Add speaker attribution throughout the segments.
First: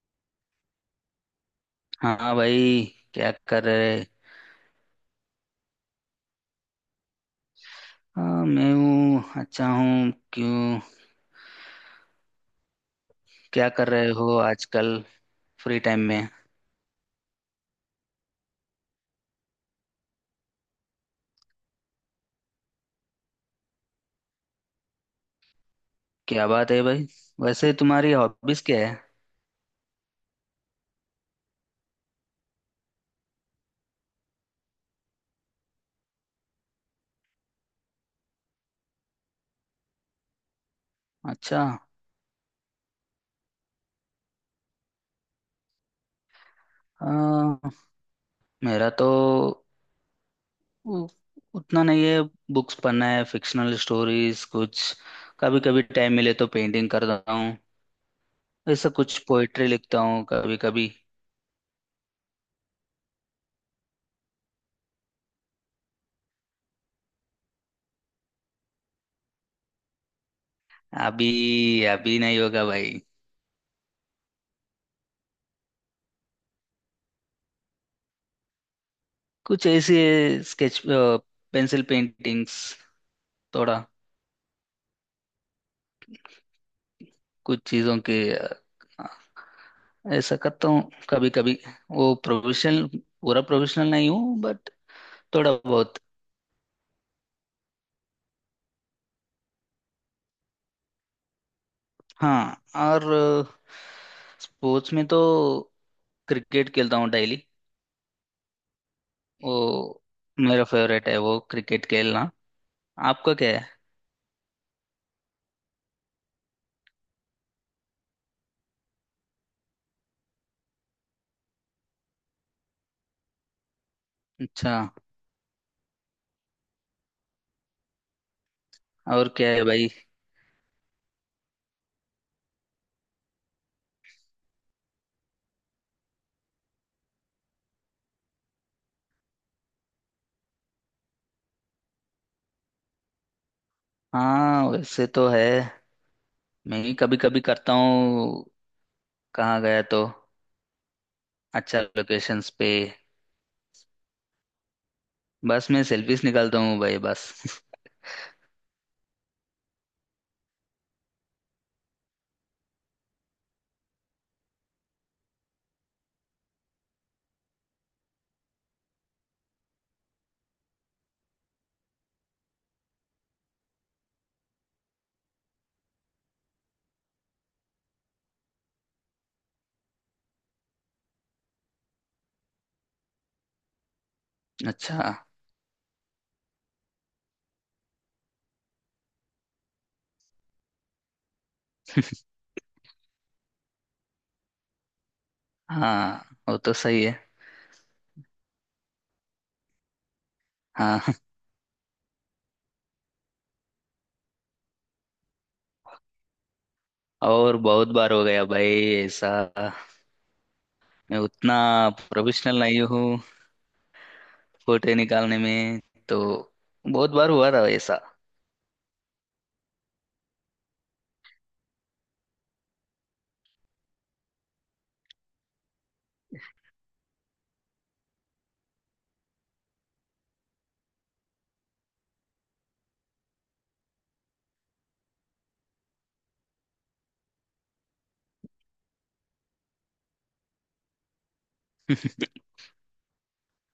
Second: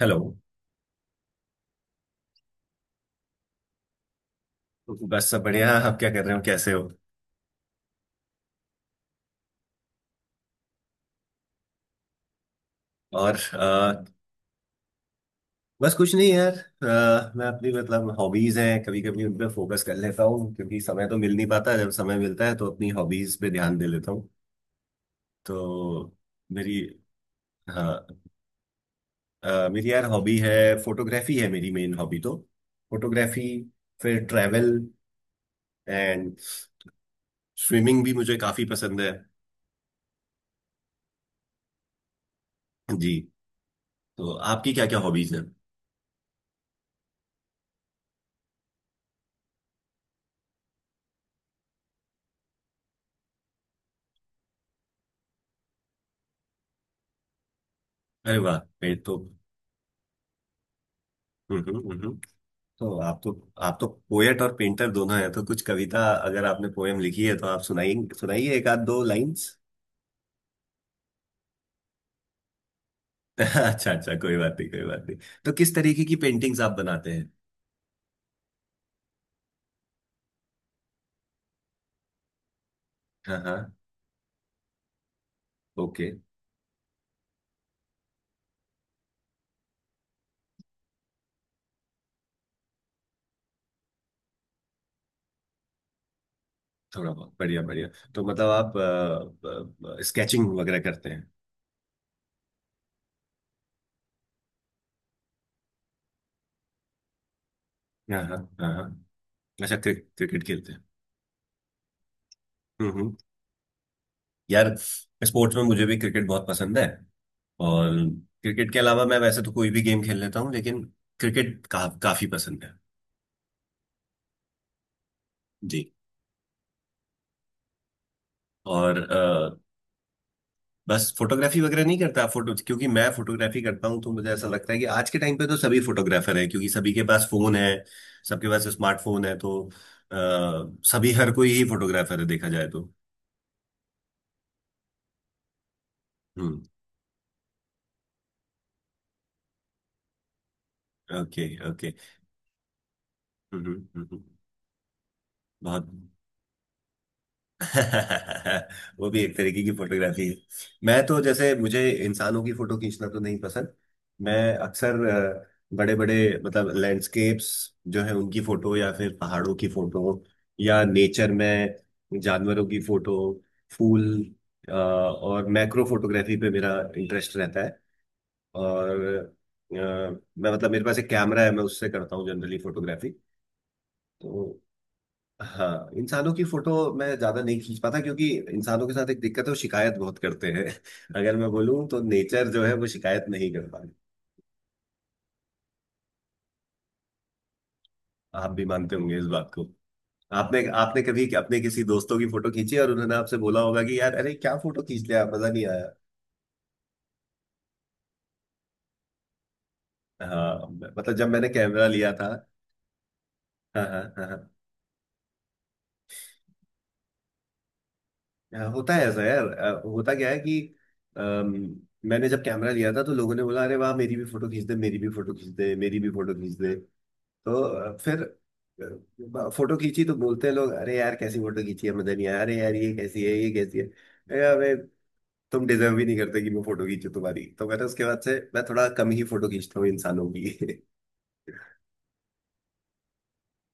Speaker 1: Hello.
Speaker 2: हाँ भाई। क्या कर रहे।
Speaker 1: बस सब बढ़िया। आप क्या कर रहे हो? कैसे हो?
Speaker 2: हाँ, मैं हूँ, अच्छा हूँ। क्यों।
Speaker 1: और
Speaker 2: क्या कर
Speaker 1: अ,
Speaker 2: रहे हो आजकल फ्री
Speaker 1: बस
Speaker 2: टाइम
Speaker 1: कुछ नहीं
Speaker 2: में।
Speaker 1: यार। मैं अपनी मतलब हॉबीज हैं, कभी कभी उन पे फोकस कर लेता हूँ क्योंकि समय तो मिल नहीं पाता। जब समय मिलता है तो अपनी हॉबीज पे ध्यान दे लेता हूँ। तो
Speaker 2: क्या बात
Speaker 1: मेरी
Speaker 2: है भाई। वैसे
Speaker 1: हाँ,
Speaker 2: तुम्हारी हॉबीज क्या है।
Speaker 1: मेरी यार हॉबी है। फोटोग्राफी है मेरी मेन हॉबी। तो फोटोग्राफी, फिर ट्रैवल एंड स्विमिंग भी मुझे काफी पसंद है।
Speaker 2: अच्छा।
Speaker 1: जी। तो आपकी क्या क्या हॉबीज हैं?
Speaker 2: हाँ, मेरा तो उ- उतना नहीं है। बुक्स पढ़ना है, फिक्शनल स्टोरीज कुछ। कभी कभी टाइम मिले तो पेंटिंग करता हूँ।
Speaker 1: अरे वाह!
Speaker 2: ऐसा
Speaker 1: ये तो।
Speaker 2: कुछ पोइट्री लिखता हूँ कभी कभी।
Speaker 1: हम्म। तो आप तो पोएट और पेंटर दोनों हैं, तो कुछ कविता, अगर आपने पोएम लिखी है तो आप सुनाइए। सुनाइए एक आध दो लाइंस।
Speaker 2: अभी अभी नहीं होगा भाई।
Speaker 1: अच्छा अच्छा, कोई बात नहीं, कोई बात नहीं। तो किस तरीके की पेंटिंग्स आप बनाते हैं?
Speaker 2: कुछ ऐसे, स्केच पेंसिल पेंटिंग्स
Speaker 1: हाँ हाँ।
Speaker 2: थोड़ा।
Speaker 1: ओके।
Speaker 2: कुछ चीज़ों के ऐसा करता हूँ कभी कभी। वो प्रोफेशनल, पूरा प्रोफेशनल नहीं हूँ बट थोड़ा बहुत।
Speaker 1: थोड़ा बहुत, बढ़िया बढ़िया। तो मतलब आप स्केचिंग वगैरह करते हैं?
Speaker 2: हाँ, और स्पोर्ट्स में तो क्रिकेट खेलता हूँ डेली
Speaker 1: हाँ हाँ हाँ हाँ। अच्छा, क्रि,
Speaker 2: वो।
Speaker 1: क्रिकेट
Speaker 2: मेरा
Speaker 1: खेलते हैं?
Speaker 2: फेवरेट है वो क्रिकेट खेलना।
Speaker 1: हम्म।
Speaker 2: आपका क्या है।
Speaker 1: यार, स्पोर्ट्स में मुझे भी क्रिकेट बहुत पसंद है। और क्रिकेट के अलावा मैं वैसे तो कोई भी गेम खेल लेता हूँ, लेकिन क्रिकेट का काफी पसंद है।
Speaker 2: अच्छा।
Speaker 1: जी। और
Speaker 2: और क्या
Speaker 1: अ,
Speaker 2: है भाई।
Speaker 1: बस फोटोग्राफी वगैरह नहीं करता आप? फोटो, क्योंकि मैं फोटोग्राफी करता हूँ तो मुझे ऐसा लगता है कि आज के टाइम पे तो सभी फोटोग्राफर हैं क्योंकि सभी के पास फोन है। सबके पास स्मार्टफोन है तो अ, सभी हर कोई ही फोटोग्राफर है देखा जाए तो।
Speaker 2: हाँ, वैसे तो है।
Speaker 1: हम्म।
Speaker 2: मैं भी कभी कभी करता हूँ। कहाँ गया तो
Speaker 1: ओके
Speaker 2: अच्छा
Speaker 1: ओके।
Speaker 2: लोकेशंस पे।
Speaker 1: हम्म हम्म हम्म, हम्म।
Speaker 2: बस मैं
Speaker 1: बहुत।
Speaker 2: सेल्फीज निकालता हूँ भाई, बस।
Speaker 1: वो भी एक तरीके की फोटोग्राफी है। मैं तो जैसे, मुझे इंसानों की फोटो खींचना तो नहीं पसंद। मैं अक्सर बड़े बड़े मतलब लैंडस्केप्स जो है उनकी फोटो, या फिर पहाड़ों की फोटो, या नेचर में जानवरों की फोटो, फूल, और मैक्रो फोटोग्राफी पे मेरा इंटरेस्ट रहता है। और अ, मैं मतलब मेरे पास एक कैमरा है, मैं उससे करता हूँ जनरली फोटोग्राफी। तो
Speaker 2: अच्छा।
Speaker 1: हाँ, इंसानों की फोटो मैं ज्यादा नहीं खींच पाता क्योंकि इंसानों के साथ एक दिक्कत है, वो शिकायत बहुत करते हैं। अगर मैं बोलूँ तो नेचर जो है वो शिकायत नहीं कर पाती।
Speaker 2: हाँ, वो तो सही है।
Speaker 1: आप भी मानते होंगे इस बात को। आपने
Speaker 2: हाँ।
Speaker 1: आपने कभी अपने किसी दोस्तों की फोटो खींची और उन्होंने आपसे बोला होगा कि यार अरे क्या फोटो खींच लिया, मजा नहीं आया।
Speaker 2: और बहुत बार हो गया भाई ऐसा।
Speaker 1: हाँ मतलब
Speaker 2: मैं
Speaker 1: जब मैंने
Speaker 2: उतना
Speaker 1: कैमरा लिया था।
Speaker 2: प्रोफेशनल नहीं हूँ
Speaker 1: हाँ हाँ हाँ हाँ।
Speaker 2: फोटो निकालने में, तो बहुत बार हुआ था ऐसा।
Speaker 1: हाँ, होता है ऐसा यार। होता क्या है कि अम, मैंने जब कैमरा लिया था तो लोगों ने बोला अरे वाह मेरी भी फोटो खींच दे, मेरी भी फोटो खींच दे, मेरी भी फोटो खींच दे। तो फिर फोटो खींची तो बोलते हैं लोग अरे यार कैसी फोटो खींची है मदन, यार अरे यार ये कैसी है अरे अबे, तुम डिजर्व भी नहीं करते कि मैं फोटो खींचूं तुम्हारी। तो मैंने उसके बाद से मैं थोड़ा कम ही फोटो खींचता हूँ इंसानों की।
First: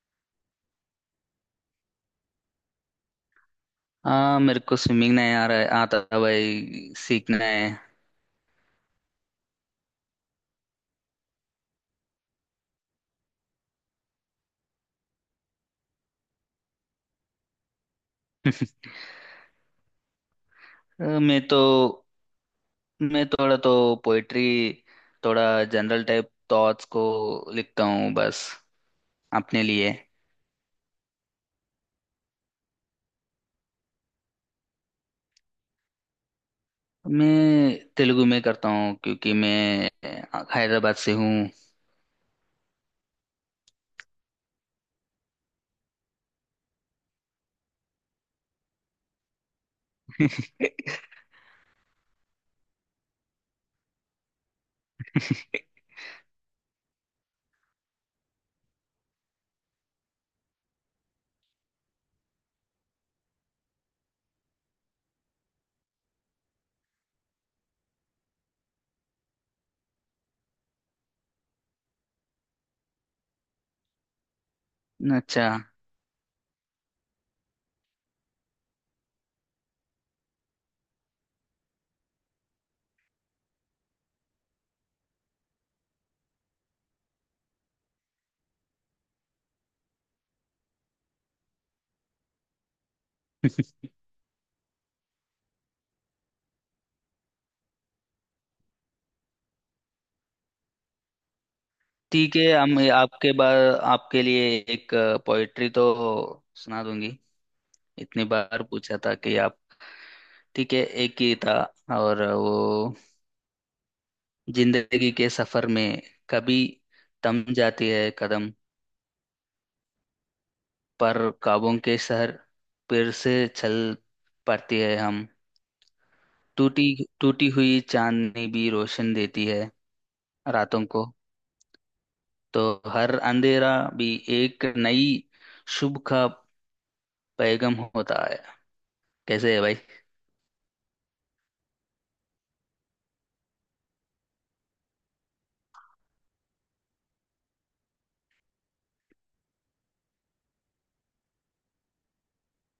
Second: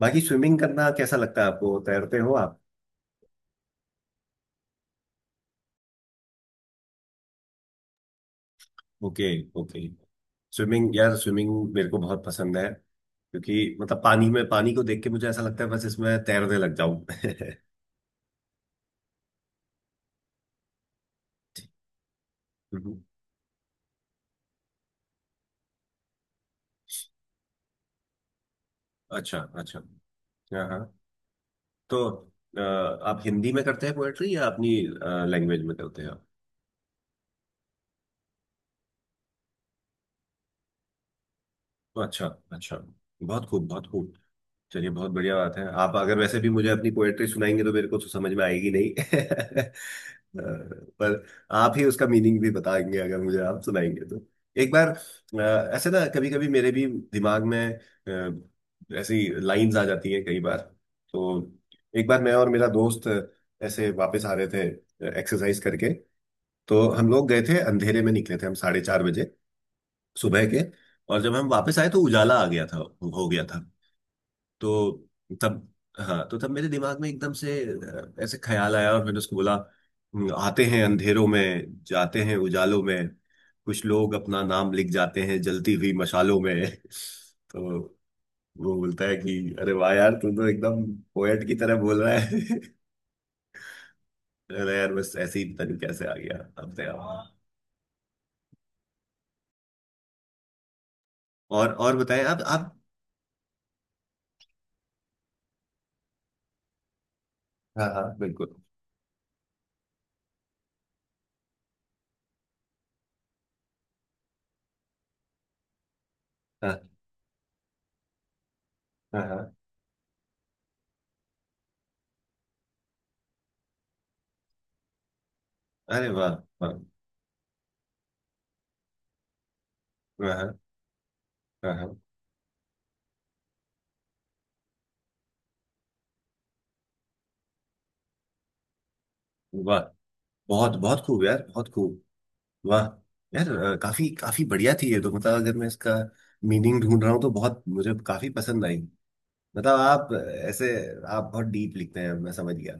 Speaker 1: बाकी स्विमिंग करना कैसा लगता है आपको? तैरते हो आप?
Speaker 2: हाँ, मेरे को स्विमिंग नहीं आ रहा है, आता था भाई, सीखना है।
Speaker 1: Okay okay. स्विमिंग, यार स्विमिंग मेरे को बहुत पसंद है क्योंकि मतलब पानी में, पानी को देख के मुझे ऐसा लगता है बस इसमें तैरने लग जाऊं।
Speaker 2: मैं तो, मैं थोड़ा तो पोइट्री, थोड़ा जनरल टाइप थॉट्स को लिखता हूँ बस,
Speaker 1: अच्छा
Speaker 2: अपने
Speaker 1: अच्छा।
Speaker 2: लिए।
Speaker 1: हाँ हाँ। तो अ, आप हिंदी में करते हैं पोएट्री या अपनी लैंग्वेज में करते हैं आप?
Speaker 2: मैं तेलुगु में करता हूँ क्योंकि मैं हैदराबाद से हूँ।
Speaker 1: तो अच्छा, अच्छा। बहुत खूब, बहुत खूब। चलिए, बहुत बढ़िया बात है। आप अगर वैसे भी मुझे अपनी पोएट्री सुनाएंगे तो मेरे को तो समझ में आएगी नहीं। अ, पर आप ही उसका मीनिंग भी बताएंगे अगर मुझे आप सुनाएंगे तो। एक बार, ऐसे ना, कभी कभी मेरे भी दिमाग में ऐसी लाइंस आ जाती हैं कई बार। तो एक बार मैं और मेरा दोस्त ऐसे वापस आ रहे थे एक्सरसाइज करके। तो हम लोग गए थे, अंधेरे में निकले थे हम 4:30 बजे सुबह के। और जब हम वापस आए तो उजाला आ गया था। हो गया था। तो
Speaker 2: अच्छा।
Speaker 1: तब हाँ, तो तब मेरे दिमाग में एकदम से ऐसे ख्याल आया और मैंने उसको बोला: आते हैं अंधेरों में, जाते हैं उजालों में, कुछ लोग अपना नाम लिख जाते हैं जलती हुई मशालों में।" तो वो बोलता है कि अरे वाह यार, तू तो एकदम पोएट की तरह बोल रहा है। अरे यार बस ऐसे ही, पता नहीं कैसे आ गया अपने आप। और बताएं,
Speaker 2: ठीक
Speaker 1: आप
Speaker 2: है,
Speaker 1: आप
Speaker 2: हम आपके बार, आपके लिए एक पोइट्री तो सुना दूंगी।
Speaker 1: हाँ हाँ
Speaker 2: इतनी
Speaker 1: बिल्कुल।
Speaker 2: बार पूछा था कि आप। ठीक है, एक ही था, और वो, जिंदगी के सफर में कभी
Speaker 1: हाँ
Speaker 2: थम जाती है कदम,
Speaker 1: हाँ हाँ।
Speaker 2: पर ख्वाबों के शहर फिर से चल पड़ती है हम।
Speaker 1: अरे वाह! वाह!
Speaker 2: टूटी, टूटी हुई चांदनी भी रोशन देती है
Speaker 1: वाह! हाँ
Speaker 2: रातों को।
Speaker 1: हाँ हाँ,
Speaker 2: तो हर अंधेरा भी एक नई शुभ का पैगाम होता है। कैसे है भाई।
Speaker 1: वाह! बहुत, बहुत खूब यार, बहुत खूब। वाह! यार, काफी काफी बढ़िया थी ये तो। मतलब अगर मैं इसका मीनिंग ढूंढ रहा हूँ तो बहुत मुझे काफी पसंद आई। मतलब आप ऐसे, आप बहुत डीप लिखते हैं मैं समझ गया।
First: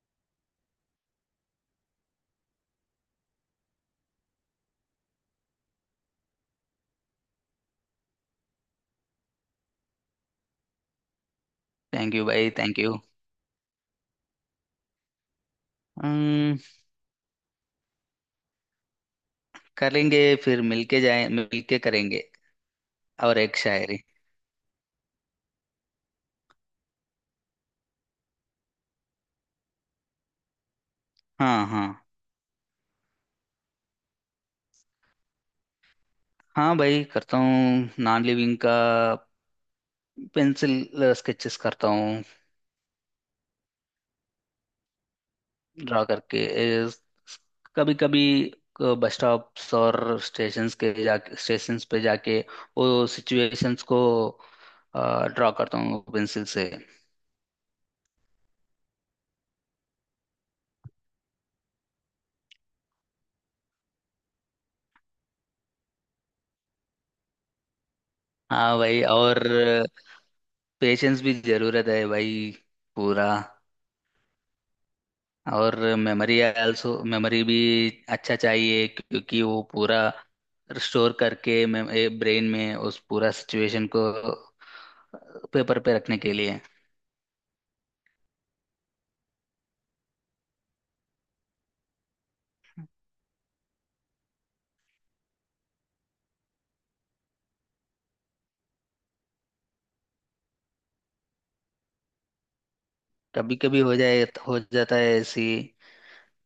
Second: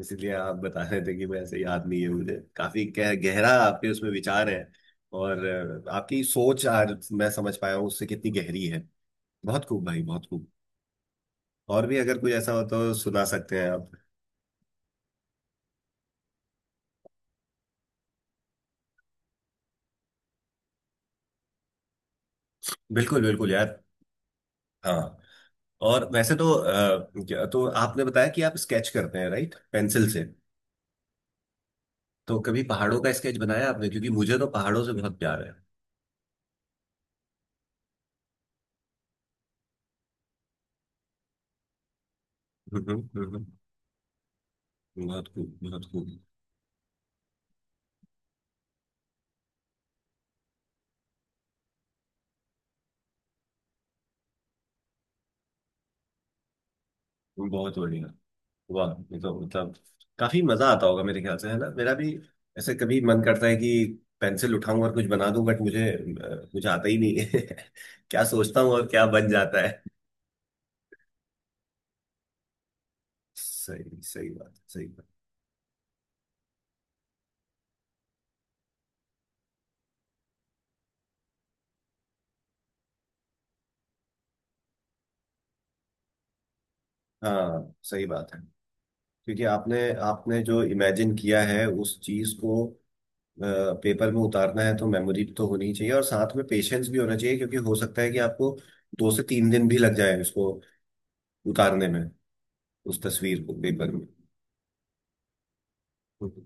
Speaker 1: इसीलिए आप बता रहे थे कि मैं ऐसे याद नहीं है मुझे। काफी गहरा आपके उसमें विचार है। और आपकी सोच आज मैं समझ पाया हूँ उससे कितनी गहरी है। बहुत खूब भाई, बहुत खूब। और भी
Speaker 2: थैंक
Speaker 1: अगर
Speaker 2: यू
Speaker 1: कोई
Speaker 2: भाई,
Speaker 1: ऐसा हो
Speaker 2: थैंक
Speaker 1: तो
Speaker 2: यू।
Speaker 1: सुना सकते हैं आप?
Speaker 2: अम्म, करेंगे, फिर मिलके जाए, मिलके करेंगे।
Speaker 1: बिल्कुल
Speaker 2: और
Speaker 1: बिल्कुल
Speaker 2: एक
Speaker 1: यार।
Speaker 2: शायरी।
Speaker 1: हाँ। और वैसे तो तो आपने बताया कि आप स्केच करते हैं, राइट, पेंसिल से?
Speaker 2: हाँ, हाँ।
Speaker 1: तो कभी पहाड़ों का स्केच बनाया आपने? क्योंकि मुझे तो पहाड़ों से बहुत प्यार है।
Speaker 2: हाँ भाई, करता हूँ नॉन लिविंग का पेंसिल स्केचेस करता हूँ।
Speaker 1: हम्म। बहुत खूब, बहुत
Speaker 2: ड्रा
Speaker 1: खूब।
Speaker 2: करके कभी कभी बस स्टॉप्स और स्टेशंस के जा स्टेशंस पे जाके वो सिचुएशंस को ड्रा करता हूँ पेंसिल से।
Speaker 1: बहुत बढ़िया। वाह, ये तो मतलब काफी मजा आता होगा मेरे ख्याल से, है ना? मेरा भी ऐसे कभी मन करता है कि पेंसिल उठाऊं और कुछ बना दूं, बट मुझे आता ही नहीं है। क्या सोचता हूँ
Speaker 2: हाँ
Speaker 1: और
Speaker 2: भाई,
Speaker 1: क्या बन
Speaker 2: और
Speaker 1: जाता है।
Speaker 2: पेशेंस भी जरूरत है भाई, पूरा।
Speaker 1: सही सही बात है, सही बात।
Speaker 2: और मेमोरी भी अच्छा चाहिए क्योंकि वो पूरा स्टोर करके ब्रेन में उस पूरा सिचुएशन को पेपर पे रखने के लिए।
Speaker 1: हाँ सही बात है। क्योंकि आपने आपने जो इमेजिन किया है उस चीज को पेपर में उतारना है तो मेमोरी तो होनी चाहिए और साथ में पेशेंस भी होना चाहिए, क्योंकि हो सकता है कि आपको 2 से 3 दिन भी लग जाए उसको उतारने में। उस तस्वीर को
Speaker 2: कभी कभी
Speaker 1: पेपर
Speaker 2: हो
Speaker 1: में।
Speaker 2: जाए, हो जाता है ऐसी।
Speaker 1: बहुत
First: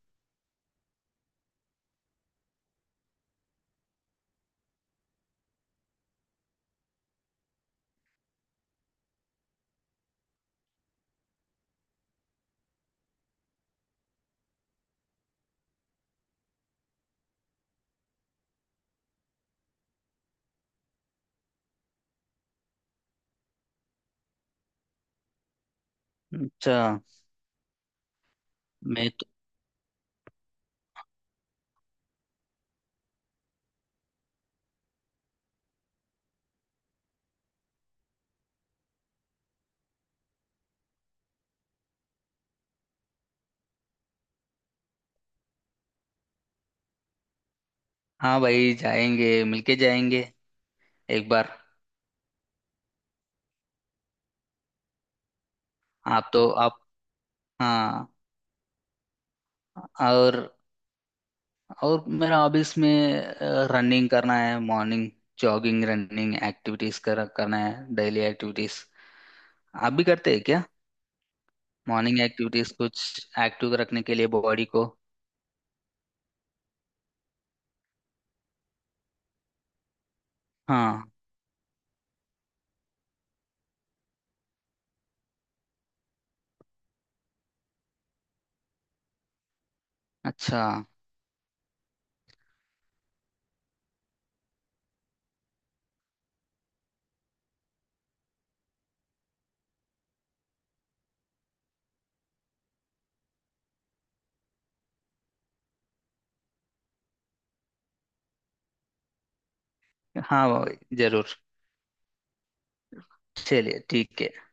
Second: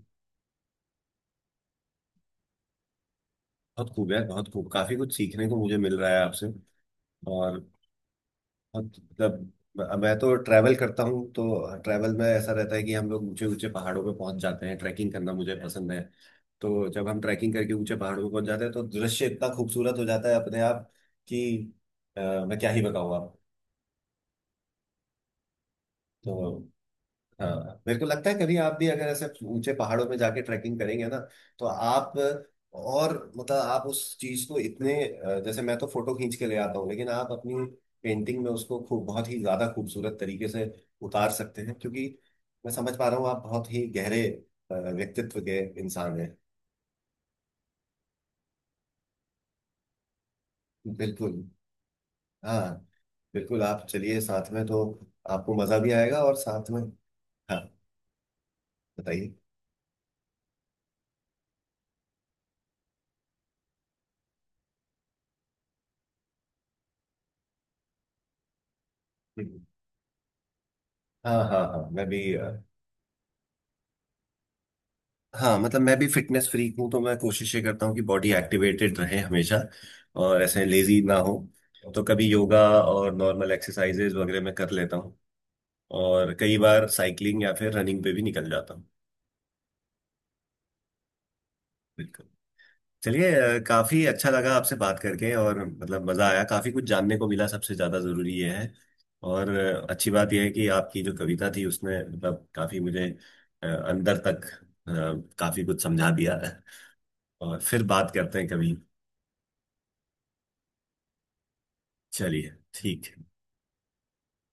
Speaker 1: खूब है, बहुत खूब। काफी कुछ सीखने को मुझे मिल रहा है आपसे। और बहुत मतलब, मैं तो ट्रैवल करता हूँ तो ट्रैवल में ऐसा रहता है कि हम लोग ऊंचे ऊंचे पहाड़ों पे पहुंच जाते हैं। ट्रैकिंग करना मुझे पसंद है। तो जब हम ट्रैकिंग करके ऊंचे पहाड़ों पर पहुंच जाते हैं तो दृश्य इतना खूबसूरत हो जाता है अपने आप कि अ, मैं क्या ही बताऊँ आपको तो।
Speaker 2: अच्छा।
Speaker 1: हाँ, मेरे को लगता है कभी आप भी अगर
Speaker 2: मैं
Speaker 1: ऐसे
Speaker 2: तो।
Speaker 1: ऊंचे पहाड़ों में जाके ट्रैकिंग करेंगे ना तो आप, और मतलब आप उस चीज को इतने जैसे मैं तो फोटो खींच के ले आता हूँ लेकिन आप अपनी पेंटिंग में उसको खूब बहुत ही ज्यादा खूबसूरत तरीके से उतार सकते हैं क्योंकि मैं समझ पा रहा हूँ आप बहुत ही गहरे व्यक्तित्व के इंसान हैं।
Speaker 2: हाँ भाई, जाएंगे मिलके जाएंगे। एक
Speaker 1: बिल्कुल।
Speaker 2: बार।
Speaker 1: हाँ। बिल्कुल आप चलिए साथ में तो आपको मजा भी आएगा
Speaker 2: आप
Speaker 1: और
Speaker 2: तो
Speaker 1: साथ
Speaker 2: आप।
Speaker 1: में। हाँ।
Speaker 2: हाँ।
Speaker 1: बताइए।
Speaker 2: और और मेरा हॉबीज में रनिंग करना है, मॉर्निंग जॉगिंग रनिंग एक्टिविटीज कर करना है डेली एक्टिविटीज।
Speaker 1: हम्म।
Speaker 2: आप भी करते हैं क्या।
Speaker 1: हाँ हाँ हाँ मैं
Speaker 2: मॉर्निंग
Speaker 1: भी
Speaker 2: एक्टिविटीज कुछ एक्टिव रखने के लिए बॉडी को।
Speaker 1: हाँ मतलब मैं भी फिटनेस फ्रीक हूँ तो मैं कोशिश ये करता हूँ कि बॉडी एक्टिवेटेड रहे हमेशा और ऐसे लेजी
Speaker 2: हाँ।
Speaker 1: ना हो। तो कभी योगा और नॉर्मल एक्सरसाइजेज वगैरह मैं कर लेता हूँ। और कई बार साइकिलिंग या फिर रनिंग पे भी निकल जाता हूँ।
Speaker 2: अच्छा।
Speaker 1: बिल्कुल। चलिए, काफी अच्छा लगा आपसे बात करके और मतलब मजा आया, काफी कुछ जानने को मिला, सबसे ज्यादा जरूरी ये है। और अच्छी बात यह है कि आपकी जो कविता थी उसने मतलब काफी मुझे अंदर तक काफी कुछ समझा दिया। और फिर बात करते हैं कभी।
Speaker 2: हाँ, जरूर।
Speaker 1: चलिए ठीक है।
Speaker 2: चलिए ठीक है।